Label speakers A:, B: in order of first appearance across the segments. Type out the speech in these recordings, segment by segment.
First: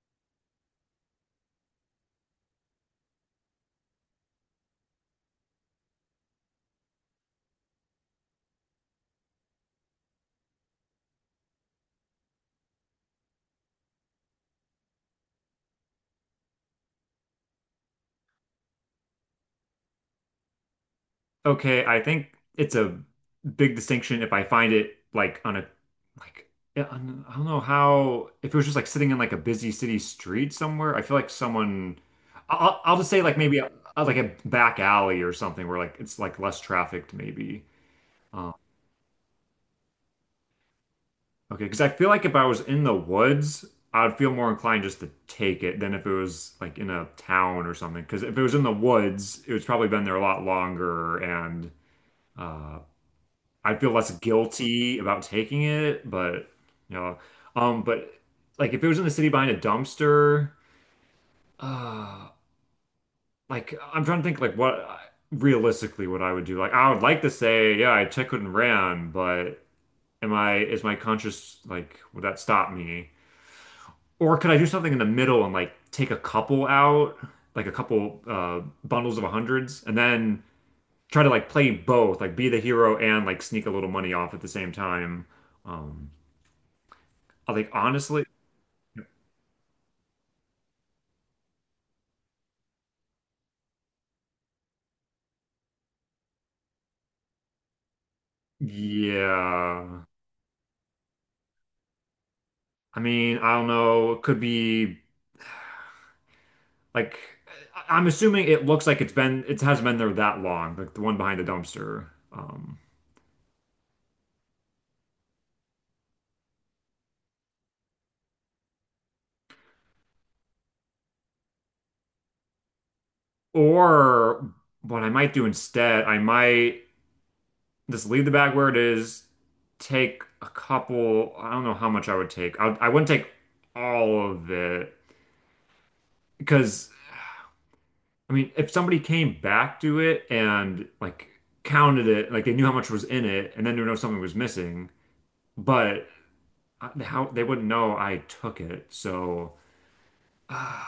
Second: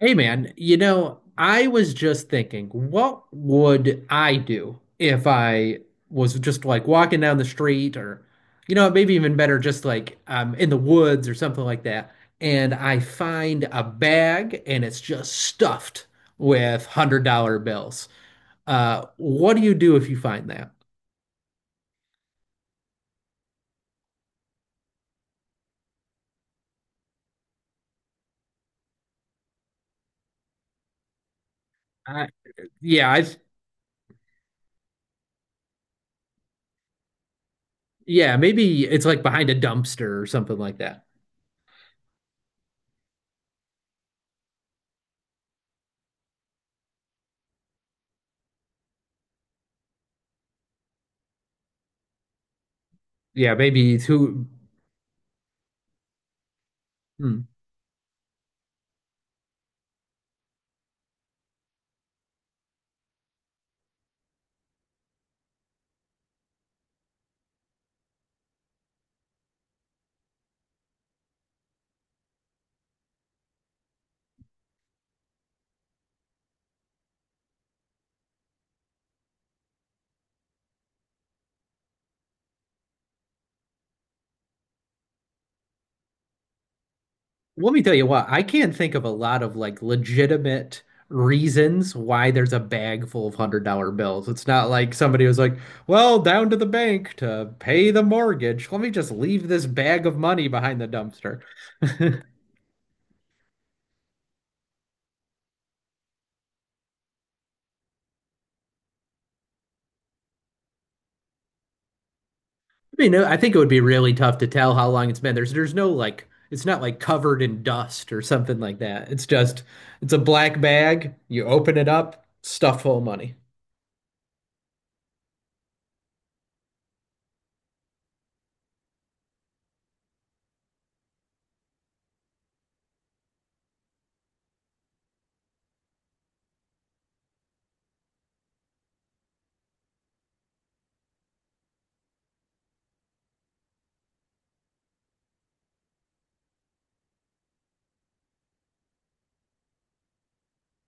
A: Hey man, you know, I was just thinking, what would I do if I was just like walking down the street or, you know, maybe even better, just like in the woods or something like that, and I find a bag and it's just stuffed with $100 bills. What do you do if you find that?
B: Okay, I think it's a big distinction if I find it like on a like yeah, on- I don't know how if it was just like sitting in like a busy city street somewhere. I feel like someone
A: I,
B: I'll just
A: yeah,
B: say like maybe a, like a back alley or something where like it's like less trafficked maybe.
A: yeah,
B: Um,
A: maybe it's like behind a dumpster or something like that.
B: okay, because I feel like if I was in the woods, I would feel more inclined just to take it than if it was like in a town or something. Because if it was in the woods, it was probably been there a lot longer and. Uh,
A: Yeah,
B: I feel
A: maybe it's
B: less
A: who.
B: guilty about taking it, but you know,
A: Hmm.
B: but like if it was in the city behind a dumpster, uh, like I'm trying to think like what realistically what I would do. Like I would like to say, yeah, I took it and ran, but am I is my conscience like would that stop me? Or could I do something in the middle and like take a couple out, like a couple bundles of hundreds, and then try to like play both, like be the hero and like sneak a little money off at the same time. Um, I think
A: Let me tell you
B: honestly,
A: what, I can't think of a lot of like legitimate reasons why there's a bag full of $100 bills. It's not like somebody was like, well, down to the bank to pay the mortgage. Let me just leave this
B: yeah.
A: bag of money behind the dumpster. I
B: I mean, I don't know. It could be like I- I'm assuming it looks like it's been it hasn't been there that long, like the one behind the dumpster.
A: I think it would be really tough to tell how long it's been. There's no like it's not like covered in dust or something like that. It's just it's a black bag. You open it up, stuff full of money.
B: Or what I might do instead, I might just leave the bag where it is, take a couple. I don't know how much I would take. I wouldn't take all of it because I mean, if somebody came back to it and like counted it, like they knew how much was in it, and then they know something was missing. But how they wouldn't know I took it. So,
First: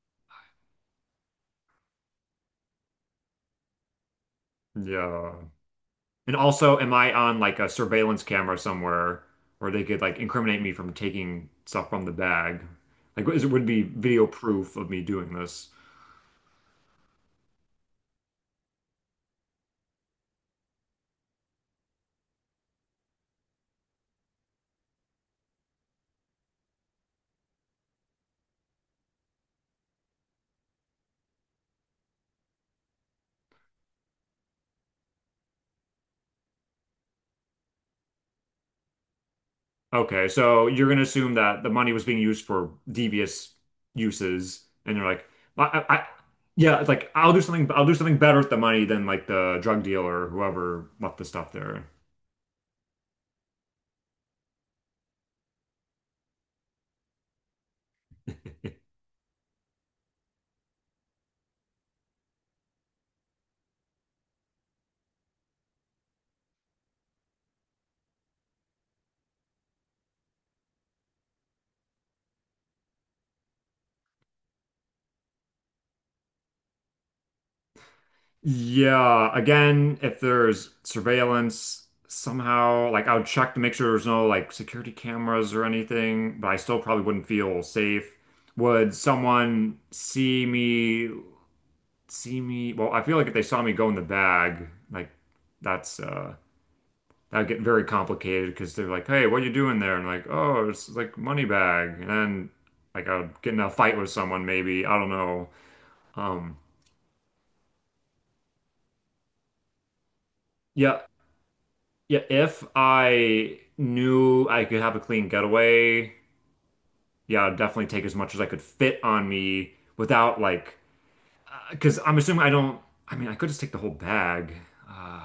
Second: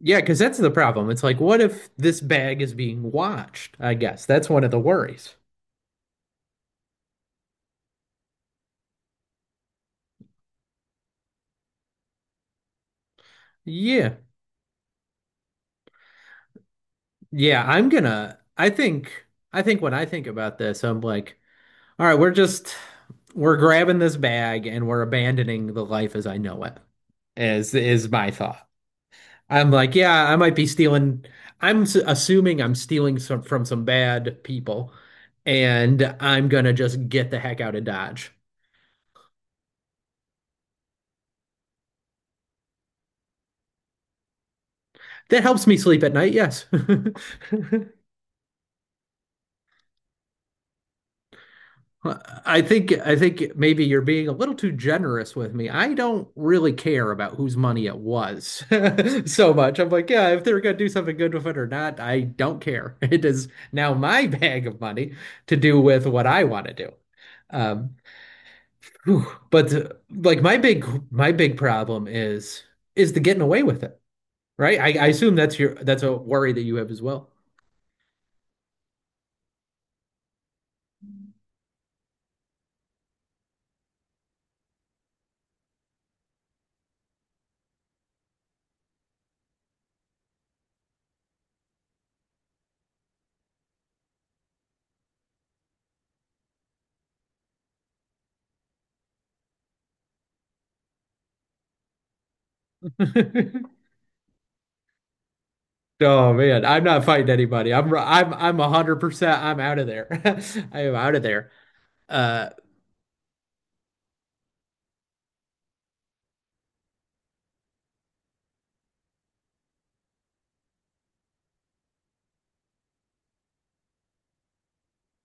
A: Yeah, because that's the problem. It's like, what if this bag is being watched? I guess that's one of the
B: yeah.
A: worries.
B: And also, am I on like a surveillance camera somewhere where they could like incriminate me from taking stuff from the bag? Like, is it would be
A: Yeah.
B: video proof of me doing this?
A: Yeah, I think I think when I think about this, I'm like, all right, we're just we're grabbing this bag and we're abandoning the life as I know it, is my thought. I'm like, yeah, I might be stealing. Assuming I'm stealing some from some bad people, and I'm gonna just get the heck out of Dodge.
B: Okay, so you're gonna assume that the money was being used for devious uses, and you're like,
A: That
B: I,
A: helps me
B: I,
A: sleep
B: I-
A: at night, yes.
B: yeah, it's like I'll do something better with the money than like the drug dealer or whoever left the stuff there.
A: Well, I think maybe you're being a little too generous with me. I don't really care about whose money it was so much. I'm like, yeah, if they're gonna do something good with it or not, I don't care. It is now my bag of money to do with what I want to do. Um, Whew. But like my big problem is the getting away with it, right? I assume that's your that's a worry that you have as well.
B: Yeah, again, if there's surveillance somehow, like I would check to make sure there's no like security cameras or anything, but I still probably wouldn't feel safe. Would someone see me, see me? Well, I feel like if they saw me go in the bag, like that's that'd get very complicated because they're like, "Hey, what are you doing there?" And like, "Oh, it's like money bag." And then like I would get in a fight with someone maybe. I don't know.
A: Oh
B: Um
A: man, I'm not fighting anybody. I'm 100% I'm out of there. I am
B: yeah,
A: out of there.
B: yeah,
A: Uh
B: if I knew I could have a clean getaway, yeah, I'd definitely take as much as I could fit on me without like, because I'm assuming I don't, I mean, I could just take the whole bag. Uh,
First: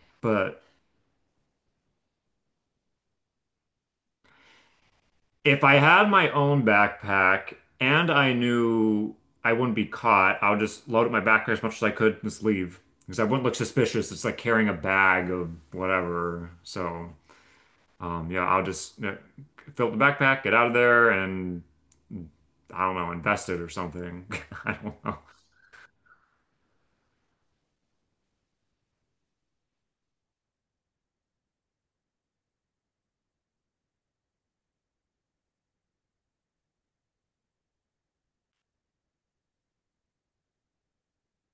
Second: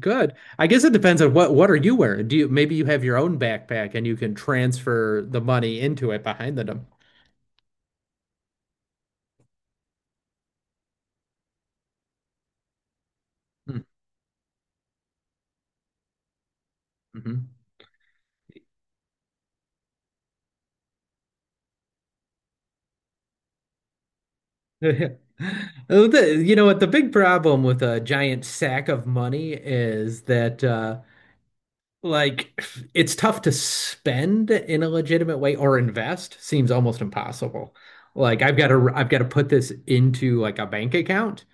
A: Good.
B: but
A: I guess it depends on what are you wearing? Do you maybe you have your own backpack and you can transfer the
B: if I
A: money
B: had
A: into it
B: my
A: behind
B: own
A: the
B: backpack and I knew I wouldn't be caught, I would just load up my backpack as much as I could and just leave because I wouldn't look suspicious. It's like carrying a bag of whatever. So,
A: Mhm.
B: yeah, I'll just fill up the backpack, get out of there, and I don't know, invested or something. I don't
A: The-
B: know.
A: You know what? The big problem with a giant sack of money is that like, it's tough to spend in a legitimate way or invest seems almost impossible. Like, I've got to put this into like a bank account.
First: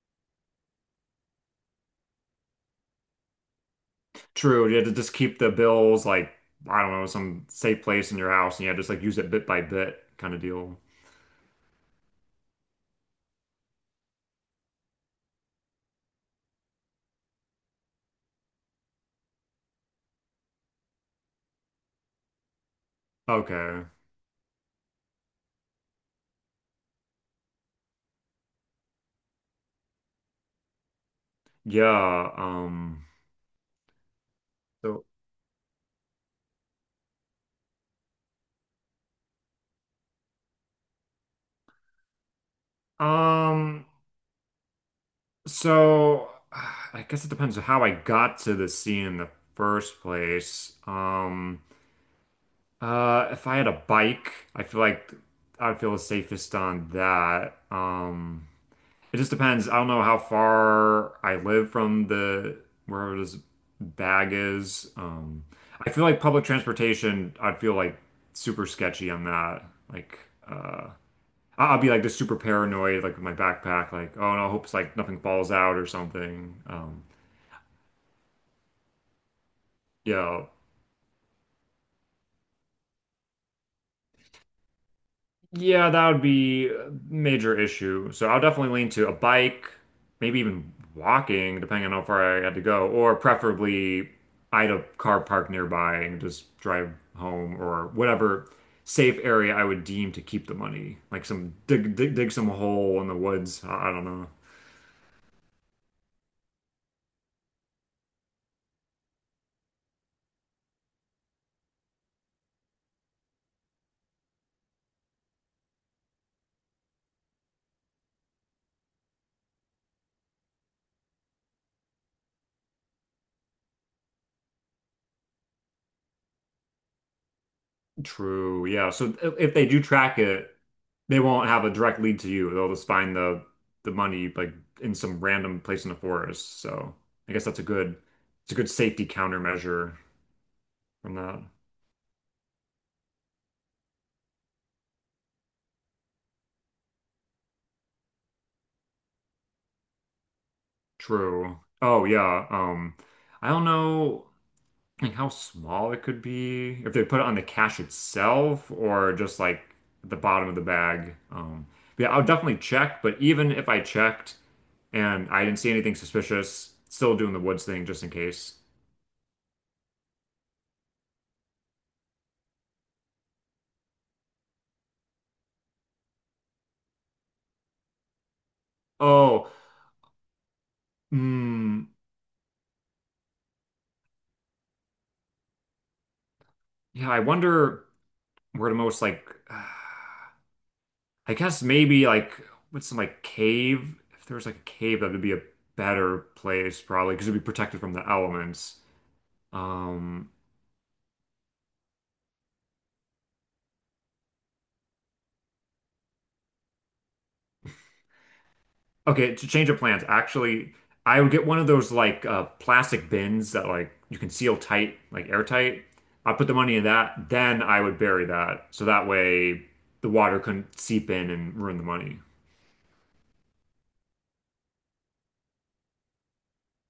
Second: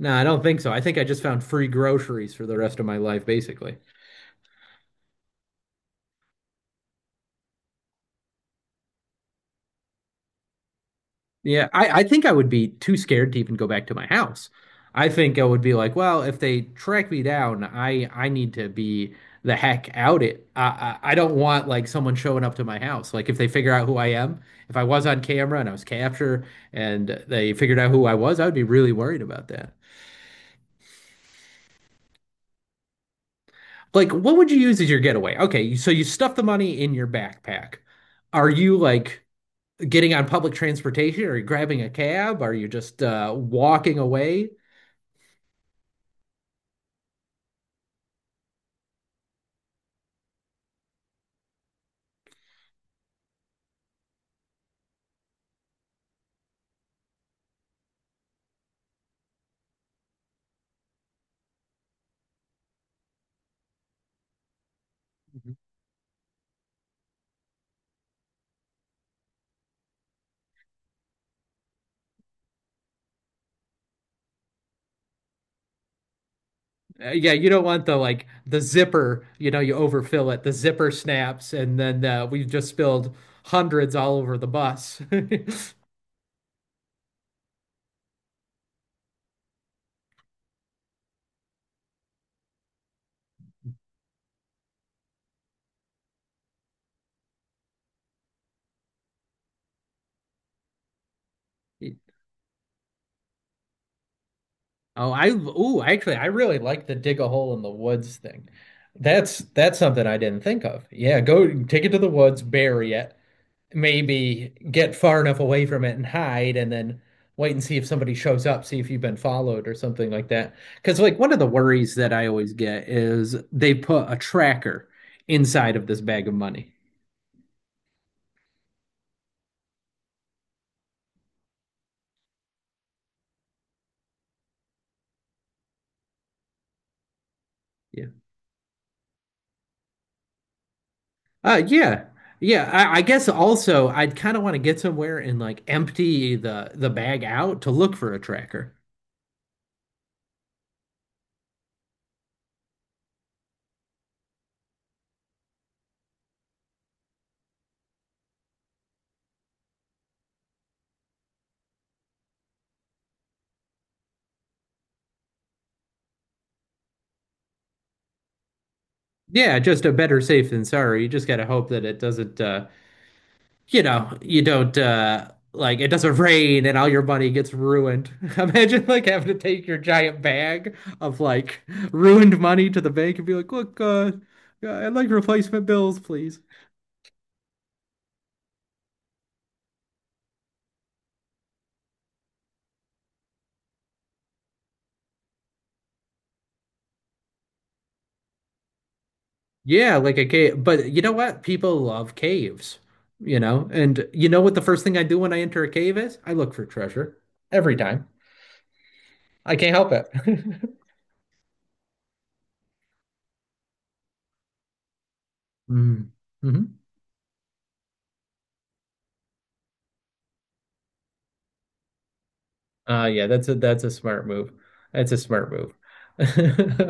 A: No, I don't think so. I think I just found free groceries for the rest of my life, basically.
B: True, you had to just keep the bills like I don't know, some safe place in your house, and yeah, just like use it bit by bit kind of deal.
A: Yeah, I think I would be too scared to even go back to my house. I think I would be like, well, if they track me down, I need to be the heck out it. I don't want like someone showing up to my house. Like if they figure
B: Okay.
A: out who I am, if I was on camera and I was captured and they figured out who I was, I would be really worried about that.
B: Yeah.
A: Like, what would you use as your
B: So.
A: getaway? Okay, so you stuff the money in your backpack. Are you like getting on public transportation? Are you grabbing a cab? Are you just
B: Um.
A: walking away?
B: So. I guess it depends on how I got to the sea in the first place. If I had a bike, I feel like I'd feel the safest on that. It just depends. I don't know how far I live from the where this bag is. I feel like public transportation, I'd feel like super sketchy on that. Like, uh, I- I'll be like just super paranoid, like with my backpack, like, oh no, I hope it's like nothing falls out or something.
A: Yeah, you don't want the like the zipper, you know, you overfill it,
B: Yeah,
A: the zipper snaps, and then we've just spilled hundreds all over the bus.
B: yeah, that would be a major issue. So I'll definitely lean to a bike, maybe even walking, depending on how far I had to go, or preferably I had a car park nearby and just drive home or whatever safe area I would deem to keep the money. Like dig some hole in the woods. I don't know.
A: Actually, I really like the dig a hole in the woods thing. That's something I didn't think of. Yeah, go take it to the woods, bury it, maybe get far enough away from it and hide and then wait and see if somebody shows up, see if you've been followed or something like that. Because, like, one of the worries that I always get is they put a tracker inside of this bag of money.
B: True. Yeah. So if they do track it, they won't have a direct lead to you. They'll just find the money like in some random place in the forest. So I guess that's a good
A: Yeah.
B: it's a good safety countermeasure from that.
A: Yeah. Yeah, I guess also I'd kind of want to get somewhere and like empty the bag out to look for a tracker.
B: True. Oh yeah. I don't know. Like how small it could be if they put it on the cash itself or just like the bottom of the bag. But yeah, I'll definitely check. But even if I checked and I didn't see anything suspicious, still doing the woods thing just in case.
A: Yeah, just a better safe than sorry. You just gotta hope that it doesn't you know, you don't like it doesn't rain and all your money gets ruined. Imagine like having to
B: Oh,
A: take your giant bag of like
B: mm,
A: ruined money to the bank and be like, "Look, yeah, I'd like replacement bills, please."
B: yeah. I wonder where the most like I guess maybe like with some like cave. If there was like a cave, that would be a better place probably because it'd be protected from the elements.
A: Yeah, like a
B: Um,
A: cave. But you know what? People love caves, you know? And you know what the first thing I do when I enter a cave is? I look for treasure every time.
B: Okay, to
A: I
B: change
A: can't
B: of
A: help
B: plans,
A: it.
B: actually, I would get one of those like plastic bins that like you can seal tight, like airtight. I put the
A: Mm-hmm.
B: money in that, then I would bury that, so that way the water couldn't seep in and ruin the money.
A: Yeah, that's a smart move. That's a smart move.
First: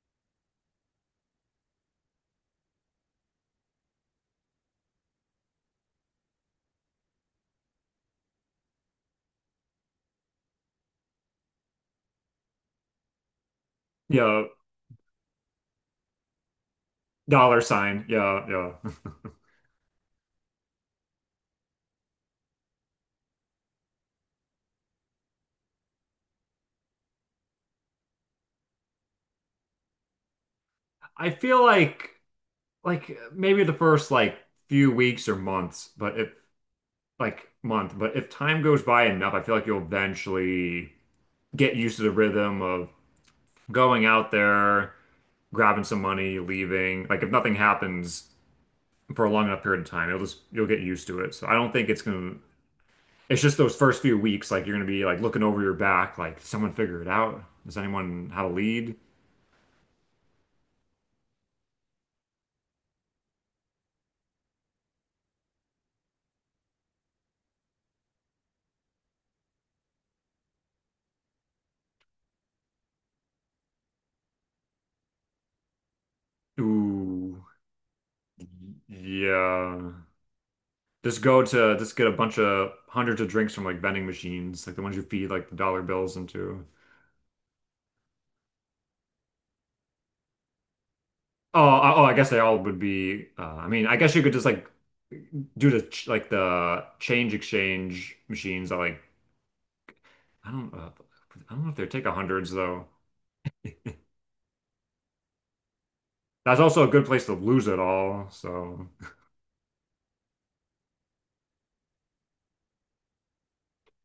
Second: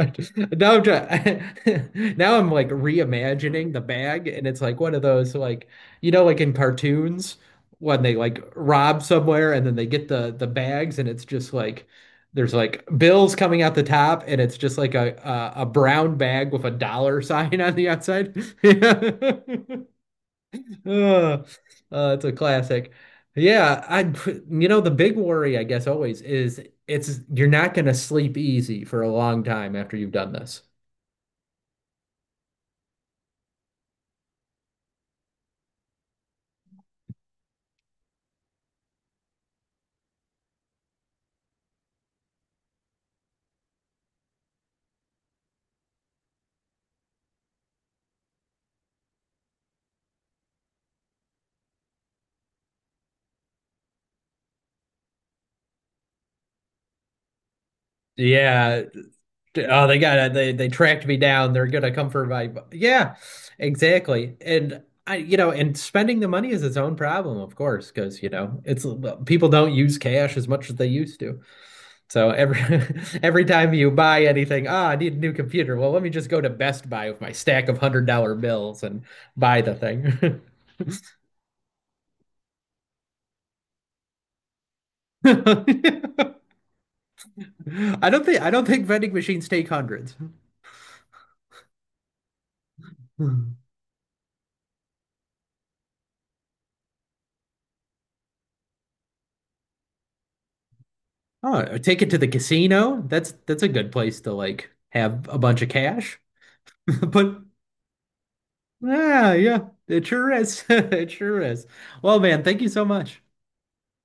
A: Now I'm trying, now I'm like reimagining the bag and it's like one of those like you know like in cartoons when they like rob somewhere and then they get the bags and it's just like there's like bills coming out the top and
B: Yeah,
A: it's just like a brown bag with a dollar sign
B: dollar
A: on the
B: sign.
A: outside.
B: Yeah, yeah.
A: Yeah. Uh, it's a classic. Yeah, you know, the big worry, I guess, always is it's you're not going to sleep easy for a long time after you've done this.
B: I feel like maybe the first like few weeks or months, but if like month, but if time goes by enough, I feel like you'll eventually get used to the rhythm of going out there, grabbing some money, leaving. Like if nothing happens for a long enough period of time, it'll just you'll get used to it. So I don't think it's gonna. It's just those first few weeks, like you're gonna be like looking over your back, like "Did someone figure it out. Does anyone have a
A: Yeah,
B: lead?
A: oh, they got to they tracked me down. They're gonna come for my yeah, exactly. And you know, and spending the money is its own problem, of course, because you know it's people don't use cash as much as they used to. So every every time you buy anything, ah, I need a new computer. Well, let me just go to Best Buy with my
B: Ooh,
A: stack of $100 bills and buy the
B: yeah.
A: thing.
B: Just go to just get a bunch of hundreds of drinks from like vending machines, like the ones you feed like the dollar bills into.
A: I don't think vending machines take hundreds.
B: Oh, I guess they all would be. I mean, I guess you could just like do the ch- like the change exchange machines that like I don't uh, I don't know if
A: Oh,
B: they
A: take
B: take
A: it to the
B: hundreds though.
A: casino. That's a good place to like have a bunch of cash.
B: That's also a good place to
A: But
B: lose it all. So
A: yeah, yeah, it sure is. It sure is. Well, man, thank you so much.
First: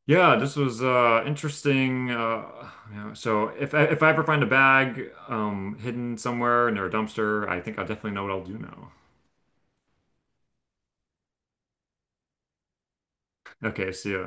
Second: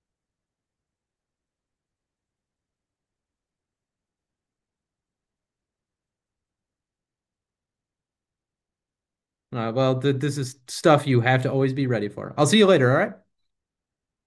B: yeah, this was interesting. Yeah, so if I ever find a bag hidden somewhere near a dumpster, I think I definitely know what I'll do now.
A: Well, th this is stuff you have to always be ready for. I'll see you later, all right?
B: Okay, see ya.